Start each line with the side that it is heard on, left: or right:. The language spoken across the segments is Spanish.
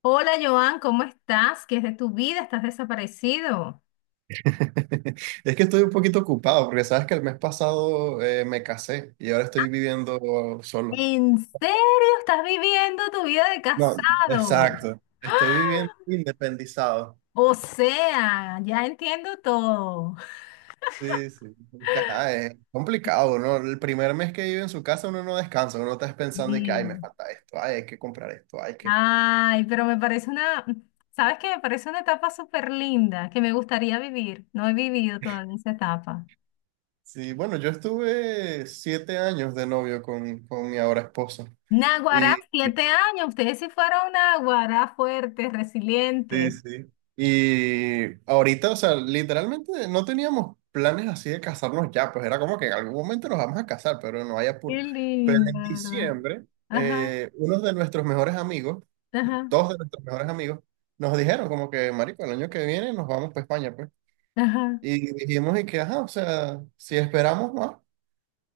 left: Hola Joan, ¿cómo estás? ¿Qué es de tu vida? ¿Estás desaparecido?
right: Es que estoy un poquito ocupado porque sabes que el mes pasado, me casé y ahora estoy viviendo solo.
left: ¿En serio estás viviendo tu vida de
right: No,
left: casado?
right: exacto. Estoy viviendo independizado.
left: O sea, ya entiendo todo.
right: Sí, sí. Es que, ajá, es complicado, ¿no? El primer mes que vive en su casa uno no descansa, uno está pensando de que, ay, me
left: Sí.
right: falta esto, ay, hay que comprar esto, hay que...
left: Ay, pero me parece una, ¿sabes qué? Me parece una etapa súper linda que me gustaría vivir. No he vivido todavía esa etapa.
right: Sí, bueno, yo estuve 7 años de novio con mi ahora esposo.
left: Naguará, siete años. Ustedes sí fueron Naguará fuertes,
right: Sí,
left: resilientes.
right: sí. Y ahorita, o sea, literalmente no teníamos planes así de casarnos ya, pues era como que en algún momento nos vamos a casar, pero no hay apuro.
left: Qué
right: Pero en
left: linda, ¿verdad?
right: diciembre,
left: Ajá,
right: unos de nuestros mejores amigos,
left: ajá,
right: dos de nuestros mejores amigos, nos dijeron como que, marico, el año que viene nos vamos para España, pues.
left: ajá.
right: Y dijimos y que, ajá, o sea, si esperamos más,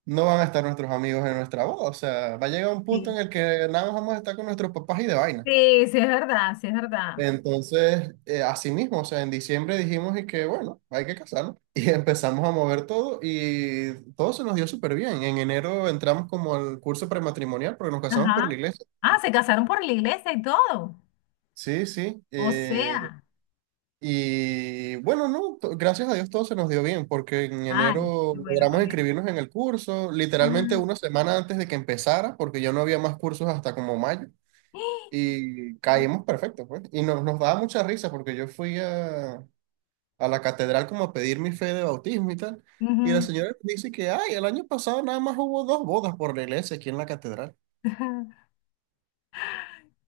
right: no van a estar nuestros amigos en nuestra boda, o sea, va a llegar un punto
left: Sí.
right: en el que nada más vamos a estar con nuestros papás y de vaina.
left: Sí. Sí es verdad, sí es verdad.
right: Entonces, así mismo, o sea, en diciembre dijimos y que, bueno, hay que casarnos. Y empezamos a mover todo y todo se nos dio súper bien. En enero entramos como al curso prematrimonial porque nos casamos por la
left: Ajá.
right: iglesia.
left: Ah, se casaron por la iglesia y todo.
right: Sí, sí.
left: O sea,
right: Y bueno, no, gracias a Dios todo se nos dio bien porque en
left: ay,
right: enero
left: qué bueno,
right: logramos
left: amén.
right: inscribirnos en el curso,
left: Ajá.
right: literalmente una semana antes de que empezara, porque ya no había más cursos hasta como mayo.
left: ¡Ah!
right: Y
left: Uy,
right: caímos perfecto, pues. Y nos daba mucha risa porque yo fui a la catedral como a pedir mi fe de bautismo y tal. Y la
left: ujú.
right: señora me dice que, ay, el año pasado nada más hubo dos bodas por la iglesia aquí en la catedral.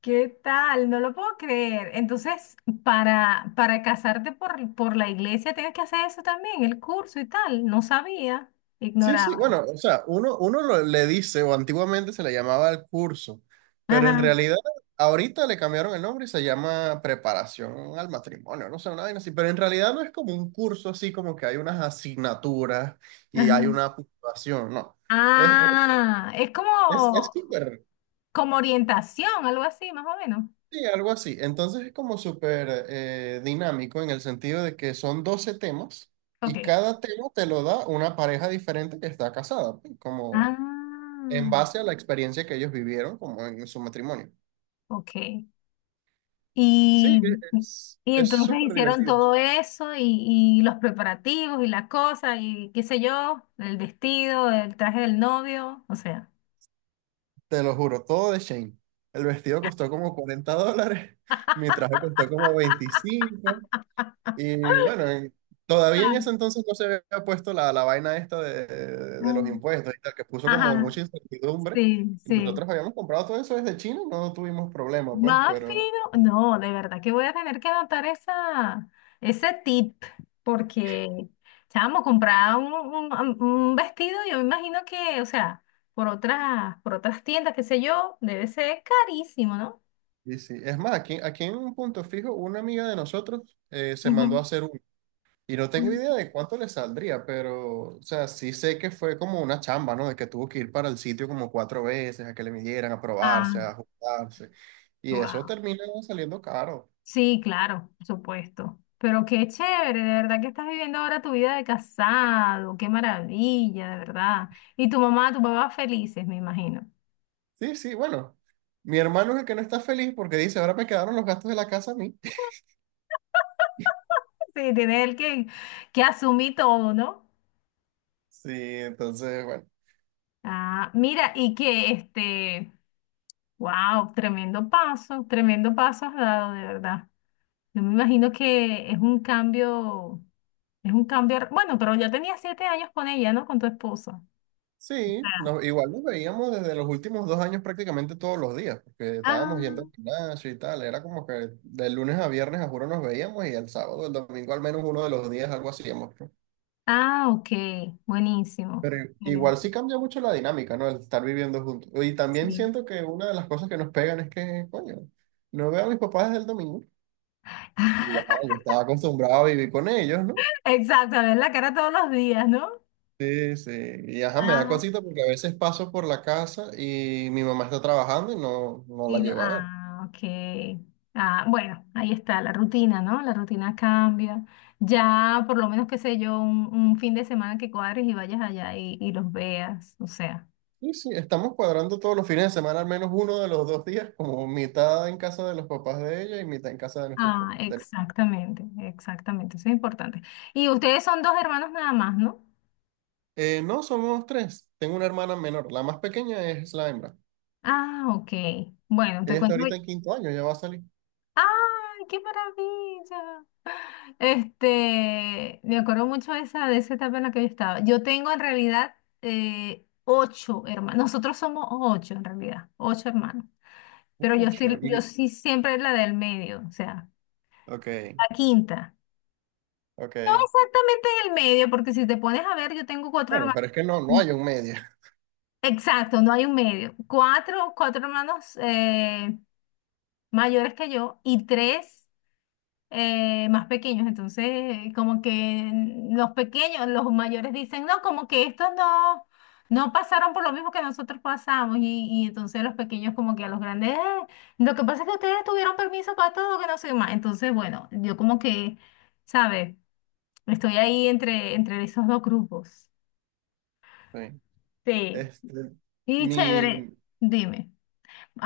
left: ¿Qué tal? No lo puedo creer. Entonces, para casarte por la iglesia tienes que hacer eso también, el curso y tal. No sabía,
right: Sí,
left: ignoraba
right: sí,
left: eso.
right: bueno, o sea, uno le dice, o antiguamente se le llamaba el curso, pero en
left: Ajá,
right: realidad ahorita le cambiaron el nombre y se llama preparación al matrimonio, no sé, una vaina así, pero en realidad no es como un curso así como que hay unas asignaturas y hay
left: ajá.
right: una puntuación, no. Es,
left: Ah, es
right: es, es
left: como,
right: súper
left: orientación, algo así, más o menos.
right: Sí, algo así. Entonces es como súper dinámico en el sentido de que son 12 temas y
left: Ok.
right: cada tema te lo da una pareja diferente que está casada, pues, como en
left: Ah.
right: base a la experiencia que ellos vivieron como en su matrimonio.
left: Ok.
right: Sí,
left: Y,
right: es,
left: y
right: es
left: entonces
right: súper
left: hicieron
right: divertido. Eso.
left: todo eso y los preparativos y la cosa y qué sé yo, el vestido, el traje del novio, o sea.
right: Te lo juro, todo de Shane. El vestido costó como $40, mi traje costó como 25. Y bueno, y todavía en ese entonces no se había puesto la vaina esta de los
left: Ah.
right: impuestos y tal, que puso como
left: Ajá,
right: mucha incertidumbre.
left: sí,
right: Y
left: sí.
right: nosotros habíamos comprado todo eso desde China y no tuvimos problema, pues,
left: Más
right: pero...
left: fino. No, de verdad que voy a tener que anotar esa, ese tip porque, chamo, comprar un vestido, yo me imagino que, o sea, por otras tiendas, qué sé yo, debe ser carísimo, ¿no?
right: Y sí, es más, aquí en un punto fijo, una amiga de nosotros se mandó a hacer uno. Y no tengo idea
left: Ujú.
right: de cuánto le saldría, pero, o sea, sí sé que fue como una chamba, ¿no? De que tuvo que ir para el sitio como cuatro veces, a que le midieran, a probarse,
left: Ah,
right: a ajustarse. Y eso
left: wow.
right: termina saliendo caro.
left: Sí, claro, por supuesto. Pero qué chévere, de verdad que estás viviendo ahora tu vida de casado, qué maravilla, de verdad. Y tu mamá, tu papá felices, me imagino.
right: Sí, sí, bueno. Mi hermano es el que no está feliz porque dice, ahora me quedaron los gastos de la casa a mí.
left: Sí, tiene él que asumir todo, ¿no?
right: Sí, entonces, bueno.
left: Ah, mira, y que este, wow, tremendo paso has dado, de verdad. Yo me imagino que es un cambio, bueno, pero ya tenía siete años con ella, ¿no? Con tu esposa.
right: Sí, igual nos veíamos desde los últimos 2 años prácticamente todos los días, porque estábamos yendo
left: Ah.
right: al gimnasio y tal. Era como que de lunes a viernes, a juro, nos veíamos y el sábado, el domingo, al menos uno de los días, algo hacíamos, ¿no?
left: Ah, ok, buenísimo.
right: Pero igual
left: Excelente.
right: sí cambia mucho la dinámica, ¿no? El estar viviendo juntos. Y también
left: Sí.
right: siento que una de las cosas que nos pegan es que, coño, no veo a mis papás desde el domingo. Y ya, yo estaba acostumbrado a vivir con ellos, ¿no?
left: Exacto, a ver la cara todos los días, ¿no?
right: Sí, sí. Y ajá, me da
left: Ah,
right: cosita porque a veces paso por la casa y mi mamá está trabajando y no la
left: sí, no,
right: llego a ver.
left: ah, ok. Ah, bueno, ahí está la rutina, ¿no? La rutina cambia. Ya, por lo menos, qué sé yo, un fin de semana que cuadres y vayas allá y los veas, o sea.
right: Sí, sí, estamos cuadrando todos los fines de semana, al menos uno de los dos días, como mitad en casa de los papás de ella y mitad en casa de nuestros
left: Ah,
right: papás.
left: exactamente, exactamente, eso es importante. Y ustedes son dos hermanos nada más, ¿no?
right: No, somos tres. Tengo una hermana menor. La más pequeña es la hembra.
left: Ah, ok. Bueno, te
right: Ella está
left: cuento.
right: ahorita en quinto año, ya va a salir.
left: ¡Ay, qué maravilla! Este, me acuerdo mucho de esa etapa en la que yo estaba. Yo tengo en realidad ocho hermanos. Nosotros somos ocho en realidad, ocho hermanos. Pero yo
right: Mucho.
left: estoy, yo
right: Y...
left: sí siempre la del medio, o sea,
right: Ok,
left: la quinta. No
right: ok.
left: exactamente en el medio, porque si te pones a ver, yo tengo cuatro
right: Bueno,
left: hermanos.
right: pero es que no, no hay un medio.
left: Exacto, no hay un medio. Cuatro, cuatro hermanos mayores que yo y tres más pequeños. Entonces, como que los pequeños, los mayores dicen, no, como que estos no, no pasaron por lo mismo que nosotros pasamos. Y entonces los pequeños como que a los grandes, lo que pasa es que ustedes tuvieron permiso para todo, que no sé qué más". Entonces, bueno, yo como que, ¿sabes? Estoy ahí entre, esos dos grupos.
right: Sí.
left: Sí.
right: Este,
left: Y
right: mi,
left: chévere, dime.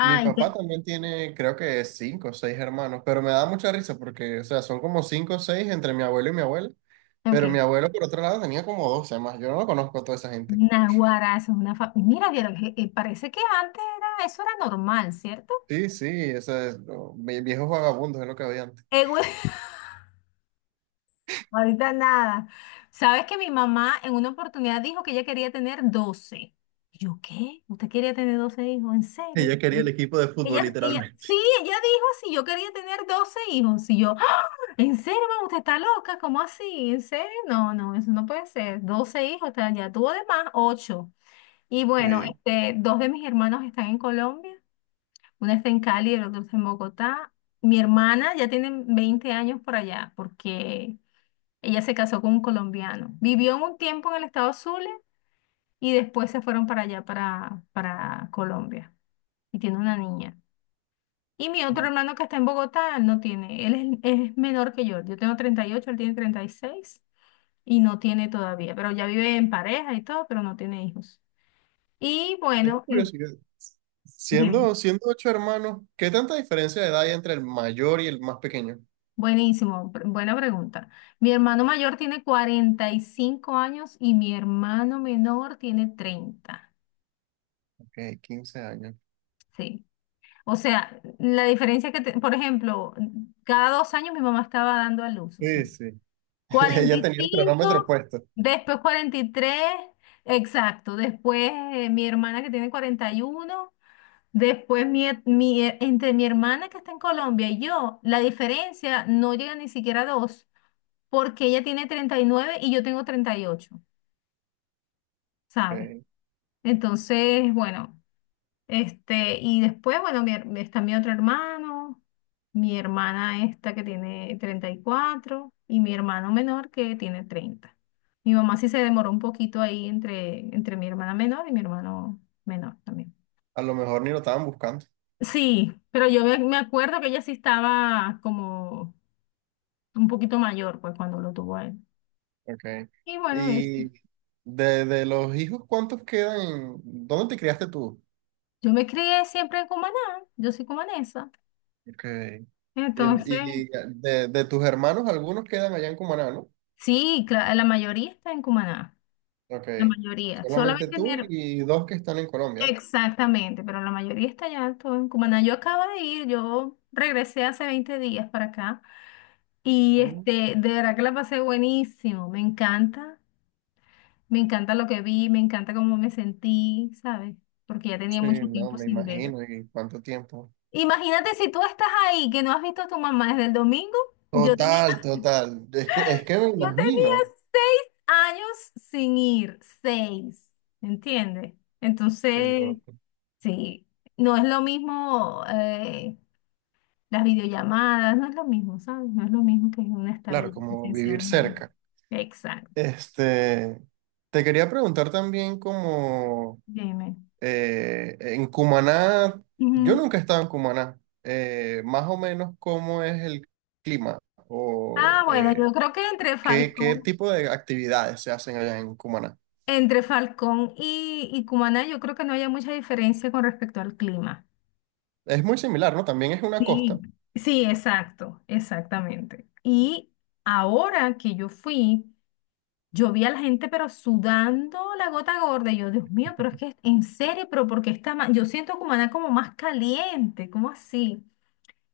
right: mi papá
left: te-
right: también tiene, creo que cinco o seis hermanos, pero me da mucha risa porque, o sea, son como cinco o seis entre mi abuelo y mi abuela, pero mi
left: ok.
right: abuelo por otro lado tenía como 12 más, yo no conozco a toda esa gente.
left: Naguará, eso es una fa- Mira, vieron, que- parece que antes era, eso era normal, ¿cierto?
right: Sí, sí, eso es, no, viejos vagabundos es lo que había antes.
left: Ahorita nada. Sabes que mi mamá en una oportunidad dijo que ella quería tener doce. Y yo, ¿qué? ¿Usted quería tener 12 hijos? ¿En
right: Ella
left: serio?
right: quería el
left: Bueno,
right: equipo de fútbol,
left: ella,
right: literalmente.
left: sí, ella dijo si yo quería tener 12 hijos. Y yo, "Ah, ¿en serio, mamá? ¿Usted está loca? ¿Cómo así? ¿En serio? No, no, eso no puede ser. Doce hijos, o sea, ya tuvo de más ocho". Y bueno,
right: Sí.
left: este, dos de mis hermanos están en Colombia. Una está en Cali y el otro está en Bogotá. Mi hermana ya tiene 20 años por allá, porque ella se casó con un colombiano. Vivió un tiempo en el estado Zulia y después se fueron para allá, para Colombia. Y tiene una niña. Y mi otro hermano que está en Bogotá no tiene. Él es menor que yo. Yo tengo treinta y ocho, él tiene treinta y seis y no tiene todavía. Pero ya vive en pareja y todo, pero no tiene hijos. Y
right: Tengo
left: bueno, es-
right: curiosidad,
left: dime.
right: siendo ocho hermanos, ¿qué tanta diferencia de edad hay entre el mayor y el más pequeño?
left: Buenísimo, pr- buena pregunta. Mi hermano mayor tiene 45 años y mi hermano menor tiene treinta.
right: Ok, 15 años.
left: Sí. O sea, la diferencia que, te- por ejemplo, cada dos años mi mamá estaba dando a luz, o sea,
right: Sí, sí. Ella tenía el cronómetro
left: 45,
right: puesto.
left: después 43, exacto, después mi hermana que tiene 41, después mi he- entre mi hermana que está en Colombia y yo, la diferencia no llega ni siquiera a dos, porque ella tiene treinta y nueve y yo tengo 38, ¿sabes?
right: Ok.
left: Entonces, bueno. Este, y después, bueno, mi her- está mi otro hermano, mi hermana esta que tiene treinta y cuatro y mi hermano menor que tiene 30. Mi mamá sí se demoró un poquito ahí entre, mi hermana menor y mi hermano menor también.
right: A lo mejor ni lo estaban buscando.
left: Sí, pero yo me acuerdo que ella sí estaba como un poquito mayor, pues, cuando lo tuvo a él.
right: Okay.
left: Y bueno, eso.
right: Y de los hijos, ¿cuántos quedan? ¿Dónde te criaste tú?
left: Yo me crié siempre en Cumaná, yo soy cumanesa.
right: Okay. Y,
left: Entonces,
right: y de tus hermanos, algunos quedan allá en Cumaná, ¿no?
left: sí, cla- la mayoría está en Cumaná. La
right: Okay.
left: mayoría.
right: Solamente
left: Solamente mi
right: tú
left: her-
right: y dos que están en Colombia.
left: Exactamente, pero la mayoría está allá, todo en Cumaná. Yo acabo de ir, yo regresé hace 20 días para acá y
right: Mm.
left: este, de verdad que la pasé buenísimo. Me encanta lo que vi, me encanta cómo me sentí, ¿sabes? Porque ya tenía
right: Sí,
left: mucho
right: no,
left: tiempo
right: me
left: sin ver.
right: imagino. ¿Y cuánto tiempo?
left: Imagínate si tú estás ahí, que no has visto a tu mamá desde el domingo. Yo tenía,
right: Total, total. Es que me
left: yo
right: imagino.
left: tenía seis años sin ir, seis, ¿entiendes?
right: Qué
left: Entonces...
right: loco.
left: Sí, no es lo mismo las videollamadas, no es lo mismo, ¿sabes? No es lo mismo que un estar allí
right: Claro, como vivir
left: presencialmente.
right: cerca.
left: Exacto,
right: Este, te quería preguntar también como...
left: dime.
right: En Cumaná, yo
left: Ujú.
right: nunca he estado en Cumaná. Más o menos cómo es el clima o
left: Ah, bueno, yo creo que entre
right: qué
left: Falcón,
right: tipo de actividades se hacen allá en Cumaná.
left: y Cumaná, yo creo que no haya mucha diferencia con respecto al clima.
right: Es muy similar, ¿no? También es una costa.
left: Sí. Sí, exacto, exactamente. Y ahora que yo fui, yo vi a la gente, pero sudando la gota gorda. Y yo, Dios mío, pero es que en serio, pero porque está ma- Yo siento Cumaná como más caliente, ¿cómo así?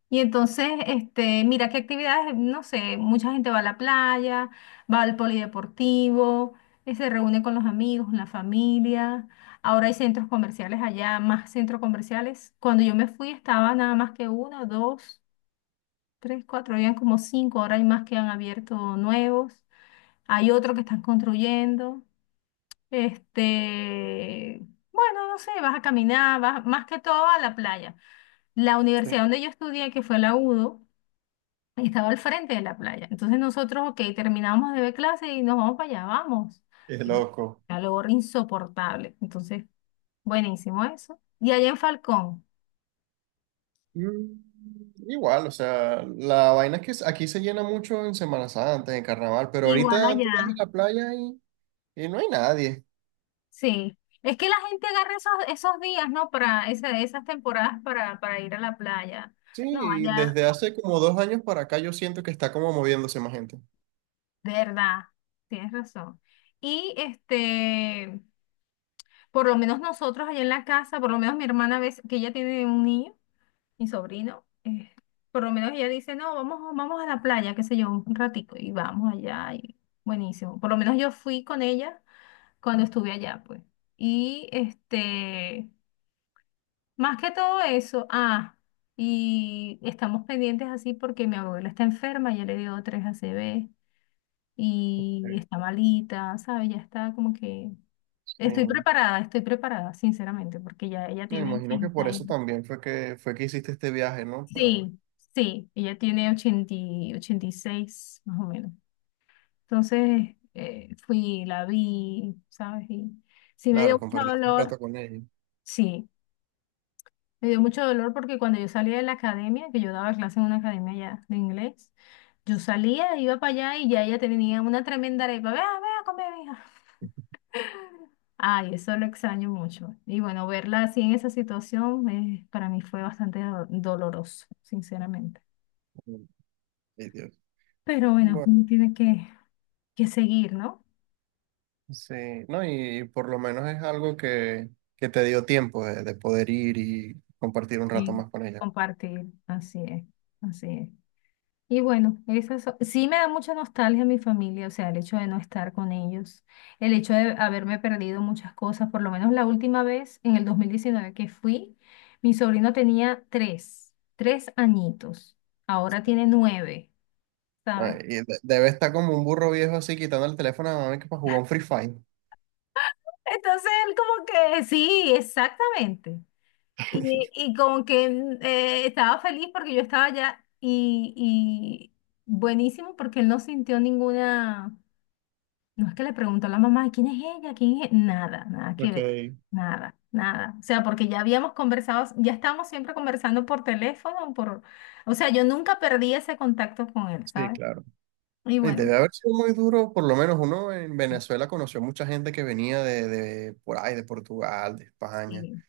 left: Y entonces, este, mira qué actividades, no sé, mucha gente va a la playa, va al polideportivo, se reúne con los amigos, la familia. Ahora hay centros comerciales allá, más centros comerciales. Cuando yo me fui estaba nada más que uno, dos, tres, cuatro, habían como cinco, ahora hay más que han abierto nuevos. Hay otro que están construyendo. Este, bueno, no sé, vas a caminar, vas más que todo a la playa. La
right: Sí.
left: universidad donde yo estudié, que fue la UDO, estaba al frente de la playa. Entonces nosotros, ok, terminamos de ver clase y nos vamos para allá, vamos.
right: Qué
left: Qué
right: loco.
left: calor insoportable. Entonces, buenísimo eso. Y allá en Falcón,
right: Mm. Igual, o sea, la vaina es que aquí se llena mucho en Semana Santa, en Carnaval, pero
left: igual
right: ahorita tú vas
left: allá,
right: a la playa y no hay nadie.
left: sí. Es que la gente agarra esos días, ¿no? Para esa- esas temporadas para ir a la playa.
right: Sí,
left: No,
right: y
left: allá,
right: desde hace como 2 años para acá yo siento que está como moviéndose más gente.
left: de verdad, tienes razón. Y este, por lo menos nosotros allá en la casa, por lo menos mi hermana ves que ella tiene un niño, mi sobrino, por lo menos ella dice, no, vamos, vamos a la playa, qué sé yo, un ratico, y vamos allá, y buenísimo. Por lo menos yo fui con ella cuando estuve allá, pues. Y este, más que todo eso, ah, y estamos pendientes así porque mi abuela está enferma, ya le dio tres a C ACV
right: Sí.
left: y está malita, ¿sabes? Ya está como que...
right: Sí.
left: estoy preparada, sinceramente, porque ya ella
right: Me
left: tiene
right: imagino que por
left: 80
right: eso
left: y-
right: también fue que hiciste este viaje, ¿no? Para,
left: Sí, sí, ella tiene 80 y 86 más o menos. Entonces, fui, la vi, ¿sabes? Y sí me
right: claro,
left: dio mucho
right: compartiste un
left: dolor,
right: rato con ellos.
left: sí, me dio mucho dolor porque cuando yo salía de la academia, que yo daba clase en una academia ya de inglés, yo salía, iba para allá y ya ella tenía una tremenda arepa, vea, vea, come, mija. Ay, eso lo extraño mucho. Y bueno, verla así en esa situación para mí fue bastante do- doloroso, sinceramente.
right: Mm, ay, Dios.
left: Pero bueno,
right: Bueno,
left: uno tiene que seguir, ¿no?
right: sí, no, y, por lo menos es algo que te dio tiempo de poder ir y compartir un rato
left: Sí.
right: más con ella.
left: Compartir, así es, así es. Y bueno, esas so- sí me da mucha nostalgia a mi familia, o sea, el hecho de no estar con ellos, el hecho de haberme perdido muchas cosas, por lo menos la última vez, en el 2019 que fui, mi sobrino tenía tres añitos, ahora tiene nueve,
right: Ay,
left: ¿sabes?
right: y debe estar como un burro viejo así quitando el teléfono a la mamá que para jugar un Free Fire.
left: Entonces él como que, sí, exactamente. Y como que mm, estaba feliz porque yo estaba allá y buenísimo porque él no sintió ninguna, no es que le preguntó a la mamá, ¿quién es ella? ¿Quién es? E-?". Nada, nada que
right: Ok,
left: ver, nada, nada. O sea, porque ya habíamos conversado, ya estábamos siempre conversando por teléfono, por, o sea, yo nunca perdí ese contacto con él,
right: sí,
left: ¿sabes?
right: claro.
left: Y
right: Y
left: bueno,
right: debe haber sido muy duro, por lo menos uno en Venezuela conoció mucha gente que venía de por ahí, de Portugal, de España.
left: sí.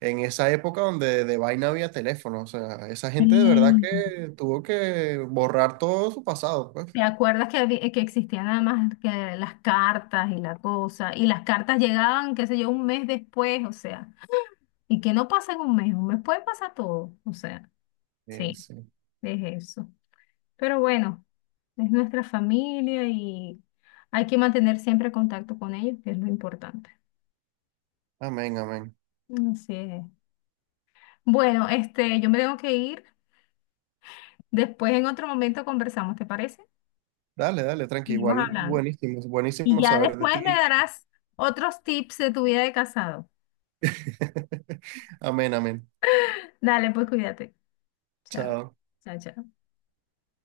right: En esa época donde de vaina había teléfono. O sea, esa gente de verdad
left: Sí.
right: que tuvo que borrar todo su pasado, pues.
left: ¿Te acuerdas que, había- que existían además que las cartas y la cosa? Y las cartas llegaban, qué sé yo, un mes después, o sea, y que no pasa en un mes puede pasar todo, o sea, sí,
right: Sí.
left: es eso. Pero bueno, es nuestra familia y hay que mantener siempre contacto con ellos, que es lo importante.
right: Amén, amén.
left: Así es. Bueno, este, yo me tengo que ir. Después en otro momento conversamos, ¿te parece?
right: Dale, dale, tranqui.
left: Seguimos
right: Igual,
left: hablando.
right: buenísimo,
left: Y
right: buenísimo
left: ya
right: saber de
left: después me
right: ti.
left: darás otros tips de tu vida de casado.
right: Amén, amén.
left: Dale, pues cuídate. Chao.
right: Chao.
left: Chao, chao.